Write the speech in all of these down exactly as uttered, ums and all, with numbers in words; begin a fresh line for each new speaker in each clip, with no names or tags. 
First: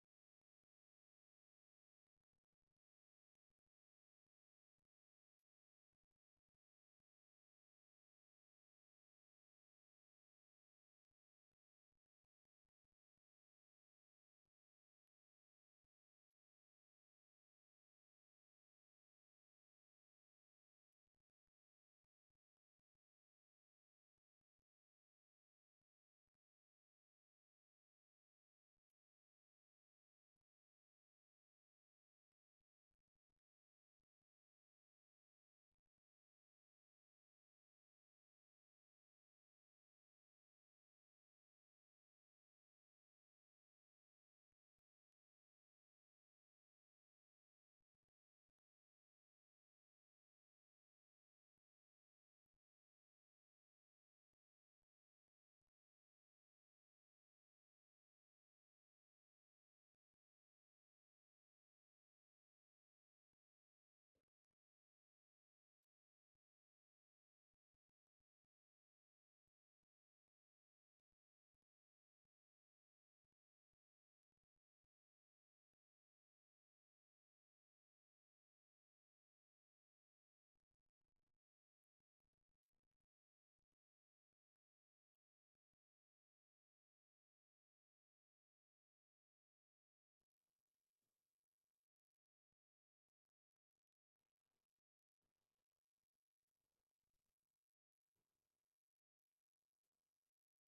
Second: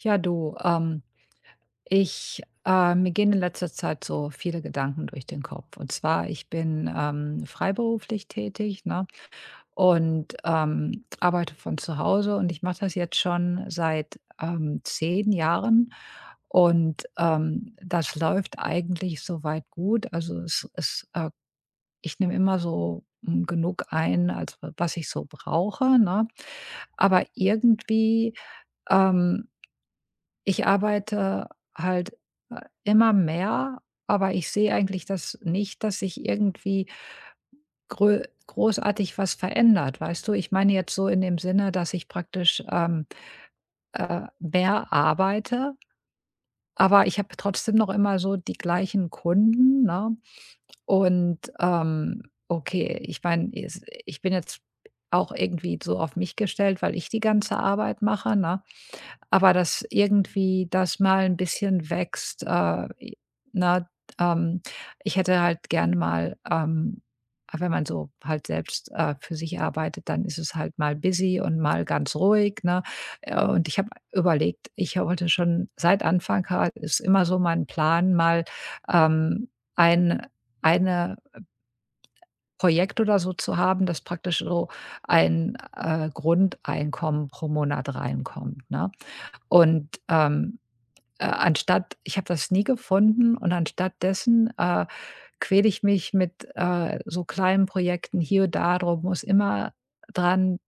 Ja, du, ähm, ich, äh, mir gehen in letzter Zeit so viele Gedanken durch den Kopf. Und zwar, ich bin ähm, freiberuflich tätig, ne? Und ähm, arbeite von zu Hause und ich mache das jetzt schon seit ähm, zehn Jahren. Und ähm, das läuft eigentlich soweit gut. Also es, es, äh, ich nehme immer so mm, genug ein, als was ich so brauche, ne? Aber irgendwie ähm, ich arbeite halt, äh, immer mehr, aber ich sehe eigentlich das nicht, dass sich irgendwie grö großartig was verändert, weißt du? Ich meine jetzt so in dem Sinne, dass ich praktisch, ähm, äh, mehr arbeite, aber ich habe trotzdem noch immer so die gleichen Kunden, ne? Und, ähm, okay, ich meine, ich bin jetzt auch irgendwie so auf mich gestellt, weil ich die ganze Arbeit mache, ne? Aber dass irgendwie das mal ein bisschen wächst, äh, i ne? Ähm, ich hätte halt gerne mal, ähm aber wenn man so halt selbst, äh, für sich arbeitet, dann ist es halt mal busy und mal ganz ruhig, ne? Äh, und ich habe überlegt, ich wollte schon seit Anfang ha ist immer so mein Plan, mal, ähm, ein eine Projekt oder so zu haben, das praktisch so ein, äh, Grundeinkommen pro Monat reinkommt, ne? Und, ähm äh, anstatt ich habe das nie gefunden und anstatt dessen, äh, quäle ich mich mit, äh, so kleinen Projekten hier und da drum, muss immer dran,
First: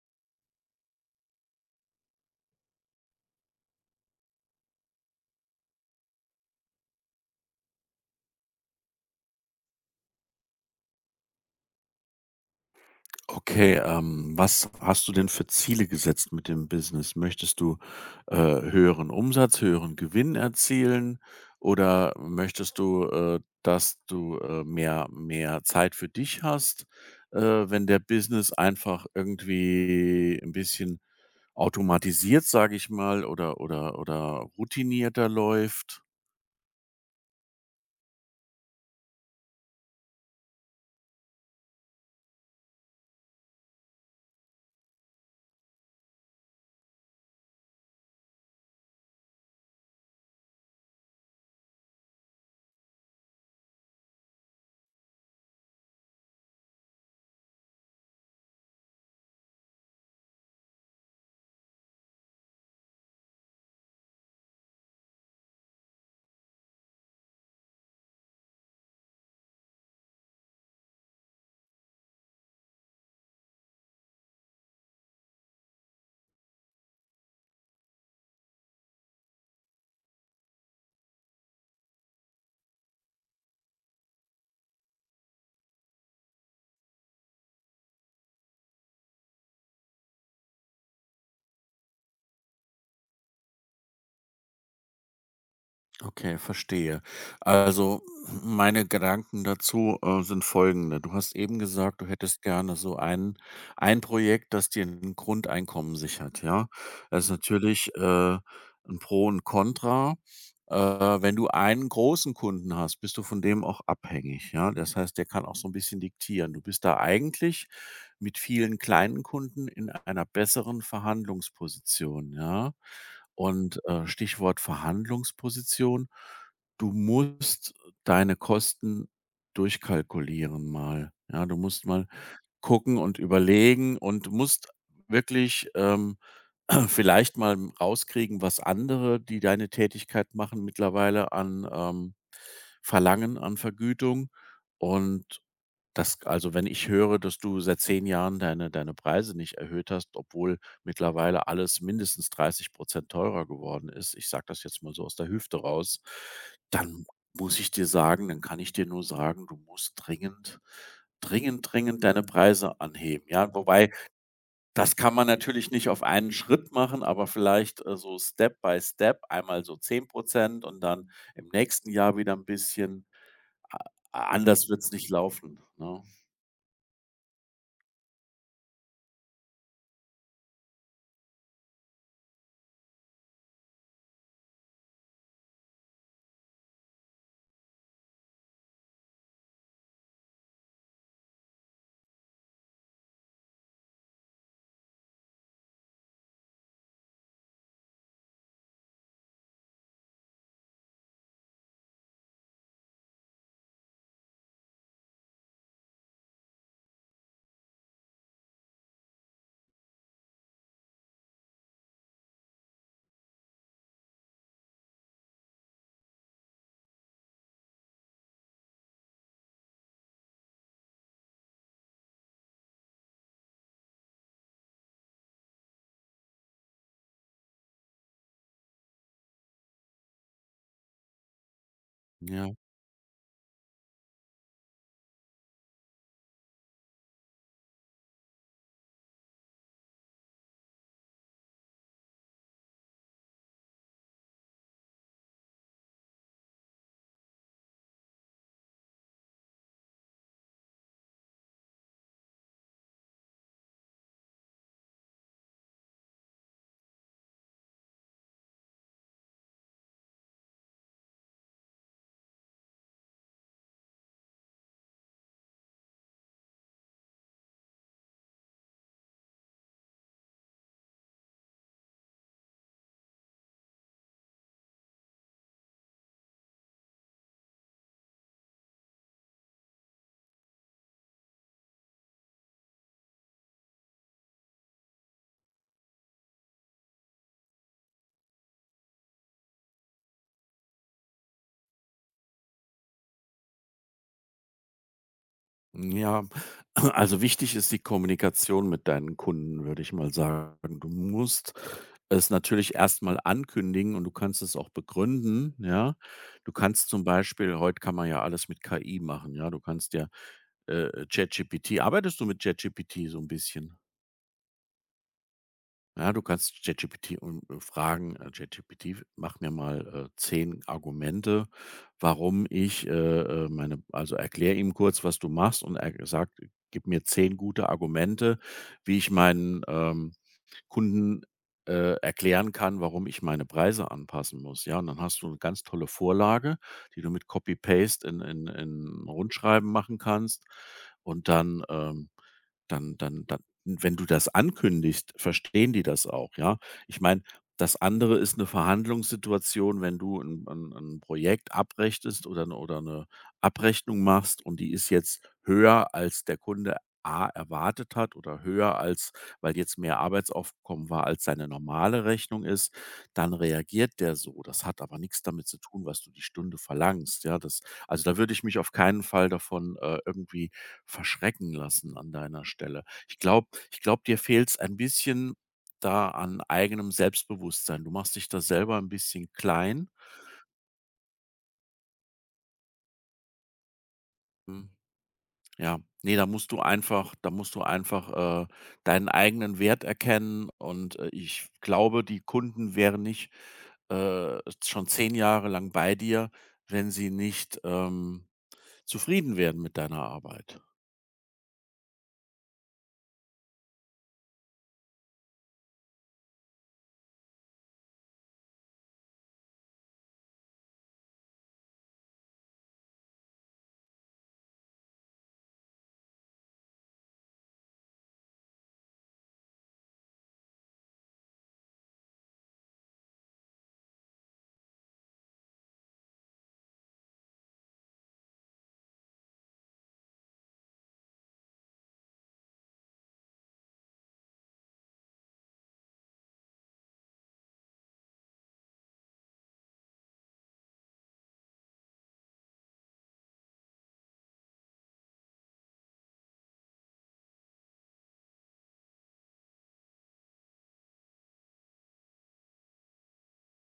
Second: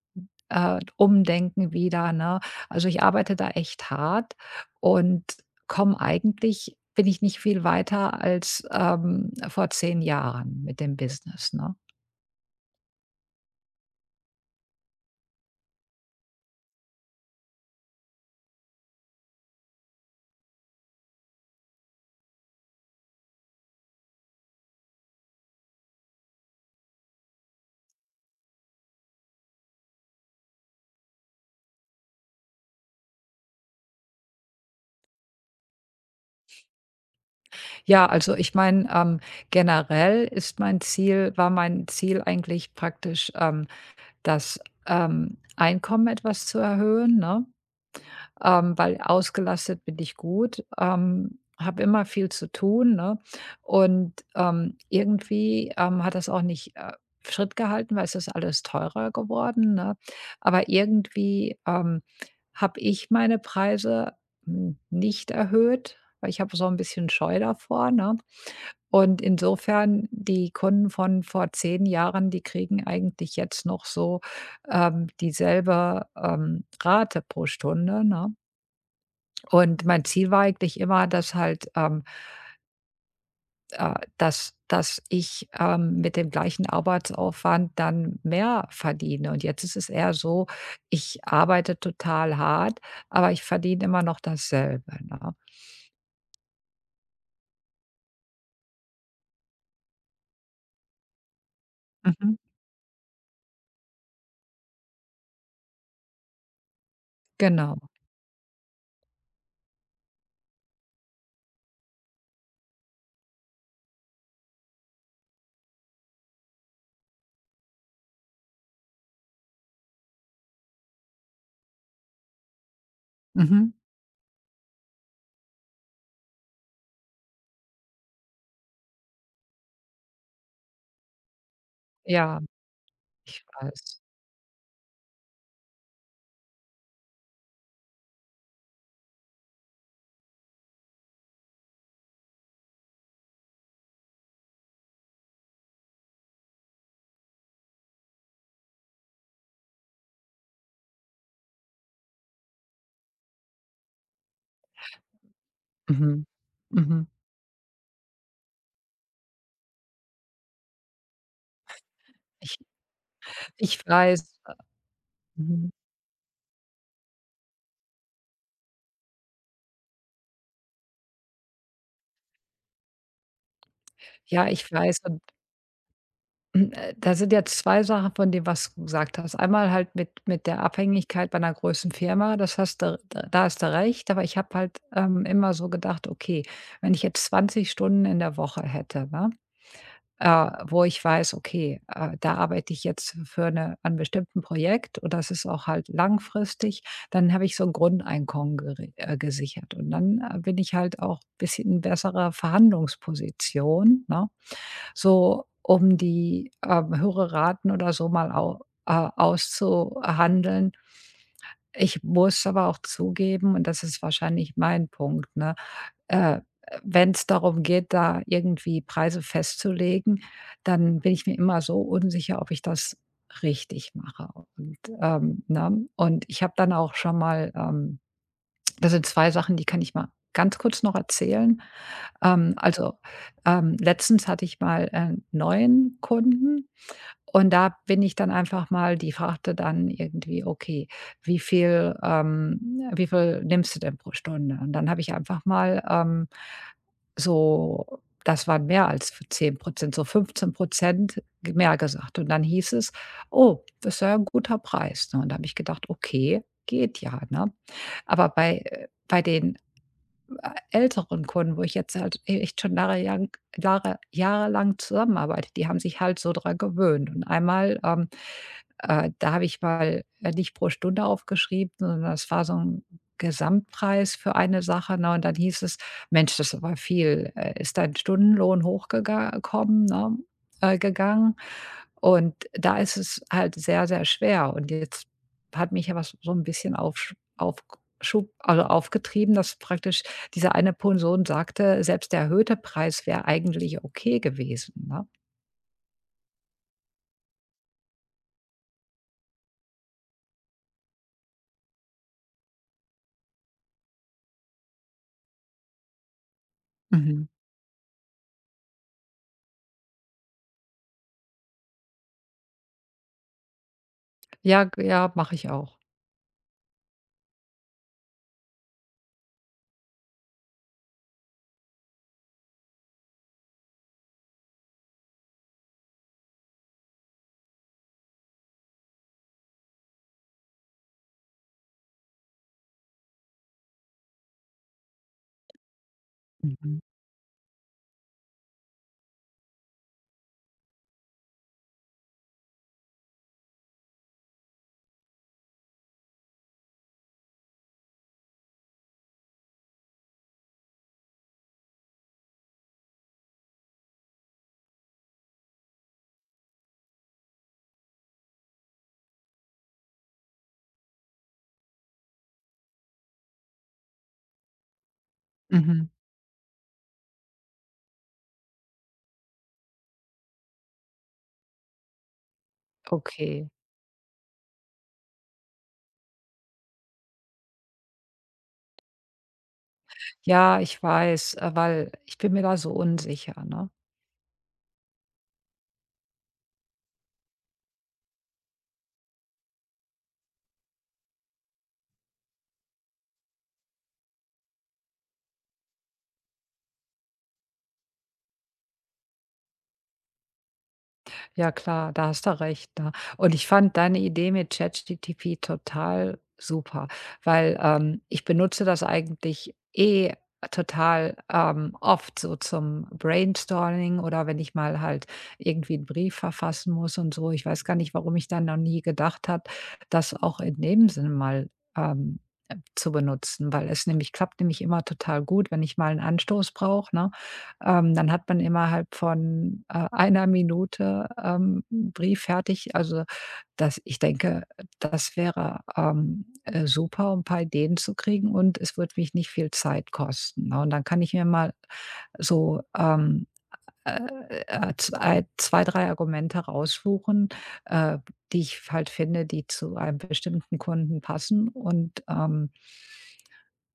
äh, umdenken wieder, ne? Also, ich arbeite da echt hart und komme eigentlich bin ich nicht viel weiter als, ähm, vor zehn Jahren mit dem Business, ne?
Okay, ähm, was hast du denn für Ziele gesetzt mit dem Business? Möchtest du, äh, höheren Umsatz, höheren Gewinn erzielen oder möchtest du, äh, dass du, äh, mehr mehr Zeit für dich hast, äh, wenn der Business einfach irgendwie ein bisschen automatisiert, sage ich mal, oder oder oder routinierter läuft?
Ja, also, ich meine, ähm, generell ist mein Ziel war mein Ziel eigentlich praktisch, ähm das, ähm, Einkommen etwas zu erhöhen, ne? Ähm, weil ausgelastet bin ich gut, ähm, habe immer viel zu tun, ne? Und, ähm, irgendwie, ähm, hat das auch nicht, äh, Schritt gehalten, weil es ist alles teurer geworden, ne? Aber irgendwie, ähm, habe ich meine Preise, hm, nicht erhöht, weil ich habe so ein bisschen Scheu davor, ne? Und insofern die Kunden von vor zehn Jahren, die kriegen eigentlich jetzt noch so, ähm, dieselbe, ähm, Rate pro Stunde, ne? Und mein Ziel war eigentlich immer, dass halt, ähm, äh dass dass ich, ähm, mit dem gleichen Arbeitsaufwand dann mehr verdiene. Und jetzt ist es eher so, ich arbeite total hart, aber ich verdiene immer noch dasselbe, ne?
Okay, verstehe. Also, meine Gedanken dazu, äh, sind folgende. Du hast eben gesagt, du
Mhm.
hättest gerne so ein ein Projekt, das dir ein Grundeinkommen sichert, ja? Das ist
Genau.
natürlich, äh, 'n Pro und Contra. Äh, wenn du einen großen Kunden hast, bist du von dem auch abhängig, ja? Das heißt, der kann auch so ein bisschen diktieren. Du bist da eigentlich mit vielen kleinen Kunden in einer besseren Verhandlungsposition, ja?
Mhm.
Und, äh, Stichwort Verhandlungsposition, du musst deine Kosten durchkalkulieren mal, ja? Du musst mal
Ja,
gucken und
ich
überlegen
weiß.
und musst wirklich, ähm vielleicht mal rauskriegen, was andere, die deine Tätigkeit machen, mittlerweile an, ähm, verlangen an Vergütung. Und das also, wenn ich höre, dass du seit zehn Jahren deine deine Preise nicht erhöht hast, obwohl mittlerweile alles mindestens dreißig teurer geworden ist, ich sage das jetzt mal so aus der Hüfte raus,
Mhm.
dann
Mhm.
muss ich dir sagen dann kann ich dir nur sagen, du musst dringend, dringend, dringend deine Preise anheben, ja?
Ich
Wobei
weiß,
das kann man
mhm.
natürlich nicht auf einen Schritt machen, aber vielleicht, äh, so Step by Step, einmal so zehn Prozent und dann im nächsten Jahr wieder ein bisschen. A
Ja,
anders
ich
wird's
weiß
nicht
und,
laufen, ne?
hm, äh, da sind jetzt zwei Sachen von dem, was du gesagt hast. Einmal halt mit mit der Abhängigkeit bei einer großen Firma, das hast du d da hast du recht, aber ich habe halt, ähm, immer so gedacht: „Okay, wenn ich jetzt zwanzig Stunden in der Woche hätte, ne?“ äh, wo ich weiß, okay, äh, da arbeite ich jetzt für eine an einem bestimmten Projekt und das ist auch halt langfristig, dann habe ich so ein Grundeinkommen gere äh, gesichert und dann, äh, bin ich halt auch ein bisschen in besserer Verhandlungsposition, ne, so um die, ähm, höhere Raten oder so mal au äh, auszuhandeln. Ich muss aber auch zugeben, und das ist wahrscheinlich mein Punkt, ne äh, wenn es darum geht, da irgendwie Preise festzulegen, dann bin ich mir immer so unsicher, ob ich das richtig mache. Und, ähm, ne? Und ich habe dann auch schon mal ähm, das sind zwei Sachen, die kann ich mal ganz kurz noch erzählen.
Ja,
Ähm, also, ähm, letztens hatte ich mal, äh, neuen Kunden und da bin ich dann einfach mal die fragte dann irgendwie: „Okay, wie viel ähm, wie viel nimmst du denn pro Stunde?“ Und dann habe ich einfach mal, ähm, so das waren mehr als zehn Prozent so fünfzehn Prozent mehr gesagt. Und dann hieß es: „Oh, das ist ja 'n guter Preis“, ne? Und da habe ich gedacht: „Okay, geht ja“, ne? Aber bei, äh bei den älteren Kunden, wo ich jetzt halt e echt schon Jahre lang Jahre jahrelang zusammenarbeite, die haben sich halt so dran gewöhnt. Und einmal, ähm, äh, da habe ich mal, äh, nicht pro Stunde aufgeschrieben, sondern das war so ein Gesamtpreis für eine Sache, ne? Und dann hieß es: „Mensch, das ist aber viel. Äh, ist dein Stundenlohn hochgega ne, äh, gegangen?“ Und da ist es halt sehr, sehr schwer. Und jetzt hat mich ja was so ein bisschen auf auf also, aufgetrieben, dass praktisch diese eine Person sagte, selbst der erhöhte Preis wäre eigentlich okay gewesen, ne?
ja. Also, wichtig ist die Kommunikation mit deinen Kunden, würde ich mal sagen. Du musst es natürlich erstmal ankündigen und du kannst es auch begründen, ja? Du kannst zum
Mhm.
Beispiel heute kann man ja alles mit K I machen, ja? Du kannst ja, äh, ChatGPT arbeitest du mit ChatGPT so ein bisschen?
Ja, g ja, mache ich auch.
Ja, du kannst ChatGPT und äh, fragen, äh, ChatGPT, mach mir mal äh, zehn Argumente, warum ich äh, äh, meine also erkläre ihm kurz, was du machst und er sagt, gib mir zehn gute Argumente, wie ich meinen, ähm Kunden, äh, erklären kann, warum ich meine Preise anpassen muss, ja? Und dann hast du eine ganz tolle Vorlage,
Mhm,
die du mit Copy Paste in in in Rundschreiben machen kannst und dann, ähm dann dann dann wenn du das ankündigst, verstehen die das auch, ja? Ich meine, das andere ist eine Verhandlungssituation, wenn du ein 'n 'n Projekt abrechnest oder 'ne oder 'ne Abrechnung machst und die ist jetzt höher, als der Kunde A erwartet hat oder höher als weil jetzt mehr Arbeitsaufkommen war, als seine normale Rechnung ist, dann reagiert der so. Das hat aber nichts damit zu tun,
mhm.
was du die Stunde verlangst, ja? Das also, da würde ich mich auf keinen Fall davon, äh, irgendwie verschrecken lassen an deiner Stelle. Ich
Okay.
glaube ich glaube, dir fehlt es ein bisschen da an eigenem Selbstbewusstsein. Du machst dich da selber ein bisschen klein.
Ja, ich weiß, äh, weil ich bin mir da so unsicher, ne?
Hm, ja. nee, da musst du einfach da musst du einfach, äh, deinen eigenen Wert erkennen und, äh, ich glaube, die Kunden wären nicht äh, schon zehn Jahre lang bei dir, wenn sie nicht, ähm, zufrieden werden mit deiner Arbeit.
Ja klar, da hast du recht, ne? Und ich fand deine Idee mit ChatGTP total super, weil, ähm, ich benutze das eigentlich eh total, ähm, oft so zum Brainstorming oder wenn ich mal halt irgendwie einen Brief verfassen muss und so. Ich weiß gar nicht, warum ich dann noch nie gedacht habe, das auch in dem Sinne mal, ähm, äh, zu benutzen, weil es nämlich klappt nämlich immer total gut, wenn ich mal einen Anstoß brauche, ne? Ähm, dann hat man innerhalb von, äh, einer Minute, ähm, 'n Brief fertig. Also, das ich denke, das wäre, ähm, äh, super, um 'n paar Ideen zu kriegen und es wird mich nicht viel Zeit kosten, ne? Und dann kann ich mir mal so, ähm, äh, äh, zwei 2, drei Argumente raussuchen, äh, die ich halt finde, die zu einem bestimmten Kunden passen und, ähm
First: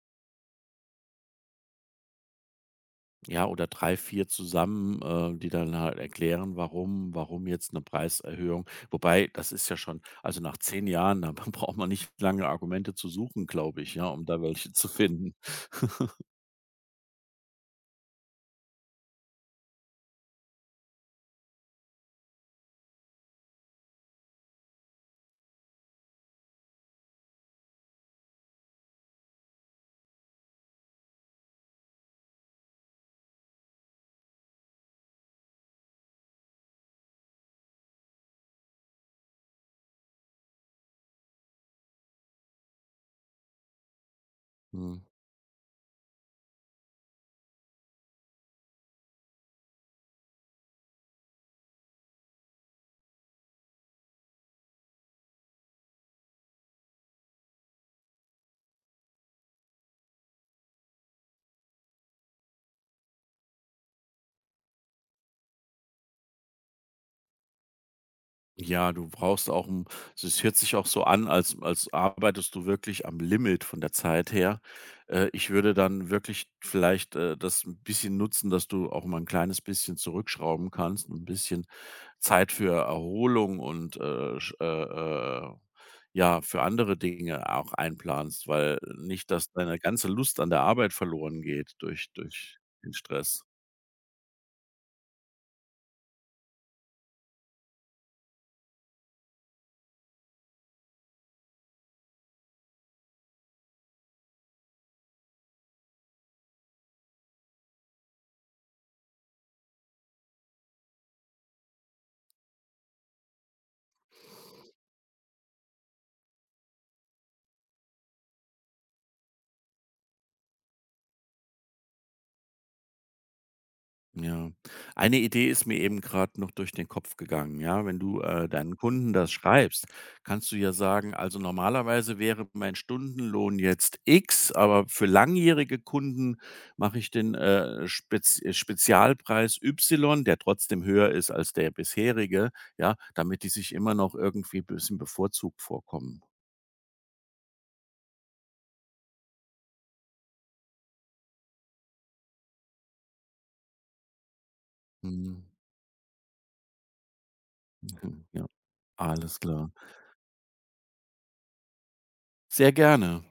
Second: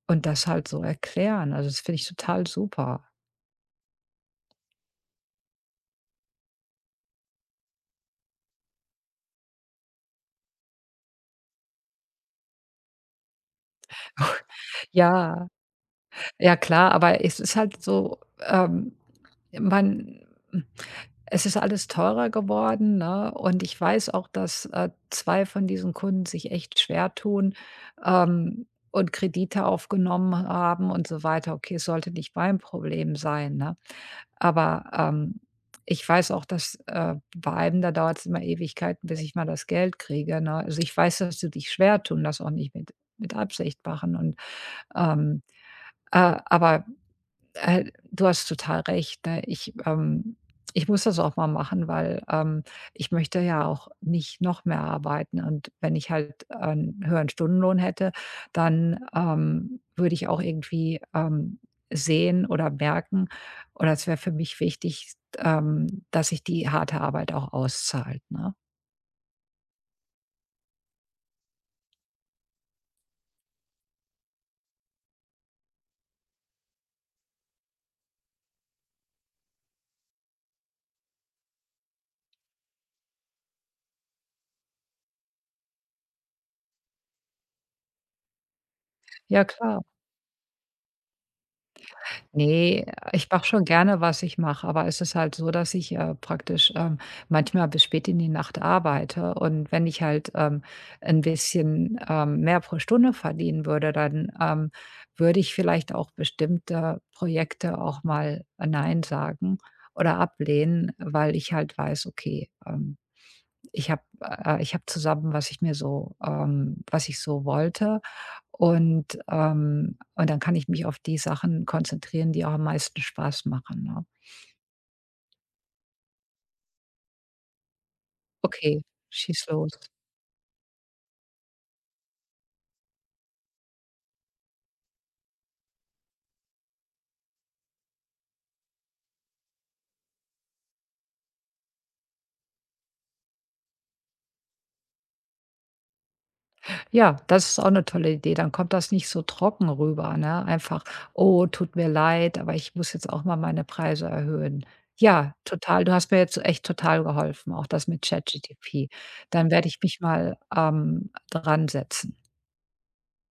und das halt so erklären. Also, das finde ich total super.
Ja, oder drei vier zusammen, äh, die dann halt erklären, warum warum jetzt eine Preiserhöhung. Wobei, das ist ja schon also, nach zehn Jahren, da braucht man nicht lange Argumente zu suchen, glaube ich, ja, um da welche zu
Ja.
finden.
Ja klar, aber es ist halt so, ähm, man es ist alles teurer geworden, ne? Und ich weiß auch, dass, äh, zwei von diesen Kunden sich echt schwer tun, ähm, und Kredite aufgenommen haben und so weiter. Okay, es sollte nicht mein Problem sein, ne? Aber, ähm, ich weiß auch, dass, äh, bei einem, da dauert's immer Ewigkeiten, bis ich mal das Geld kriege, ne? Also, ich weiß, dass sie dich schwer tun, das auch nicht mit mit Absicht machen und,
Mhm.
ähm, äh, aber äh, du hast total recht, ne? Ich, ähm ich muss das auch mal machen, weil, ähm, ich möchte ja auch nicht noch mehr arbeiten und wenn ich halt einen höheren Stundenlohn hätte, dann, ähm, würde ich auch irgendwie, ähm, sehen oder merken oder es wäre für mich wichtig, ähm, dass sich die harte Arbeit auch auszahlt, ne?
Ja, du brauchst auch 'n es hört sich auch so an, als als arbeitest du wirklich am Limit von der Zeit her. Äh, ich würde dann wirklich vielleicht, äh, das 'n bisschen nutzen, dass du auch mal ein kleines bisschen zurückschrauben kannst, ein bisschen Zeit für Erholung und, äh, sch äh, äh, ja, für andere Dinge auch einplanst, weil nicht,
Ja,
dass deine
klar.
ganze Lust an der Arbeit verloren geht durch durch
Nee,
den
ich
Stress.
mache schon gerne, was ich mache, aber es ist halt so, dass ich, äh, praktisch, ähm, manchmal bis spät in die Nacht arbeite und wenn ich halt, ähm, 'n bisschen, ähm, mehr pro Stunde verdienen würde, dann, ähm, würde ich vielleicht auch bestimmte Projekte auch mal nein sagen oder ablehnen, weil ich halt weiß, okay, ähm ich habe äh, ich habe zusammen, was ich mir so ähm, was ich so wollte und, ähm und dann kann ich mich auf die Sachen konzentrieren, die auch am meisten Spaß machen, ne?
Ja. Eine Idee ist mir eben gerade noch durch den Kopf gegangen, ja? Wenn du, äh, deinen
Okay,
Kunden das
schieß los.
schreibst, kannst du ja sagen: „Also, normalerweise wäre mein Stundenlohn jetzt X, aber für langjährige Kunden mache ich den, äh, Spez äh, Spezialpreis Y, der trotzdem höher ist als der bisherige", ja, damit die sich immer noch irgendwie ein bisschen bevorzugt vorkommen.
Ja, das ist auch eine tolle Idee. Dann kommt das nicht so trocken rüber, ne? Einfach: „Oh, tut mir leid, aber ich muss jetzt auch mal meine Preise erhöhen.“ Ja,
Mhm,
total. Du hast mir jetzt echt total geholfen, auch das mit
mhm, ja.
ChatGTP.
Alles
Dann werde
klar.
ich mich mal, ähm, dran setzen.
Sehr gerne.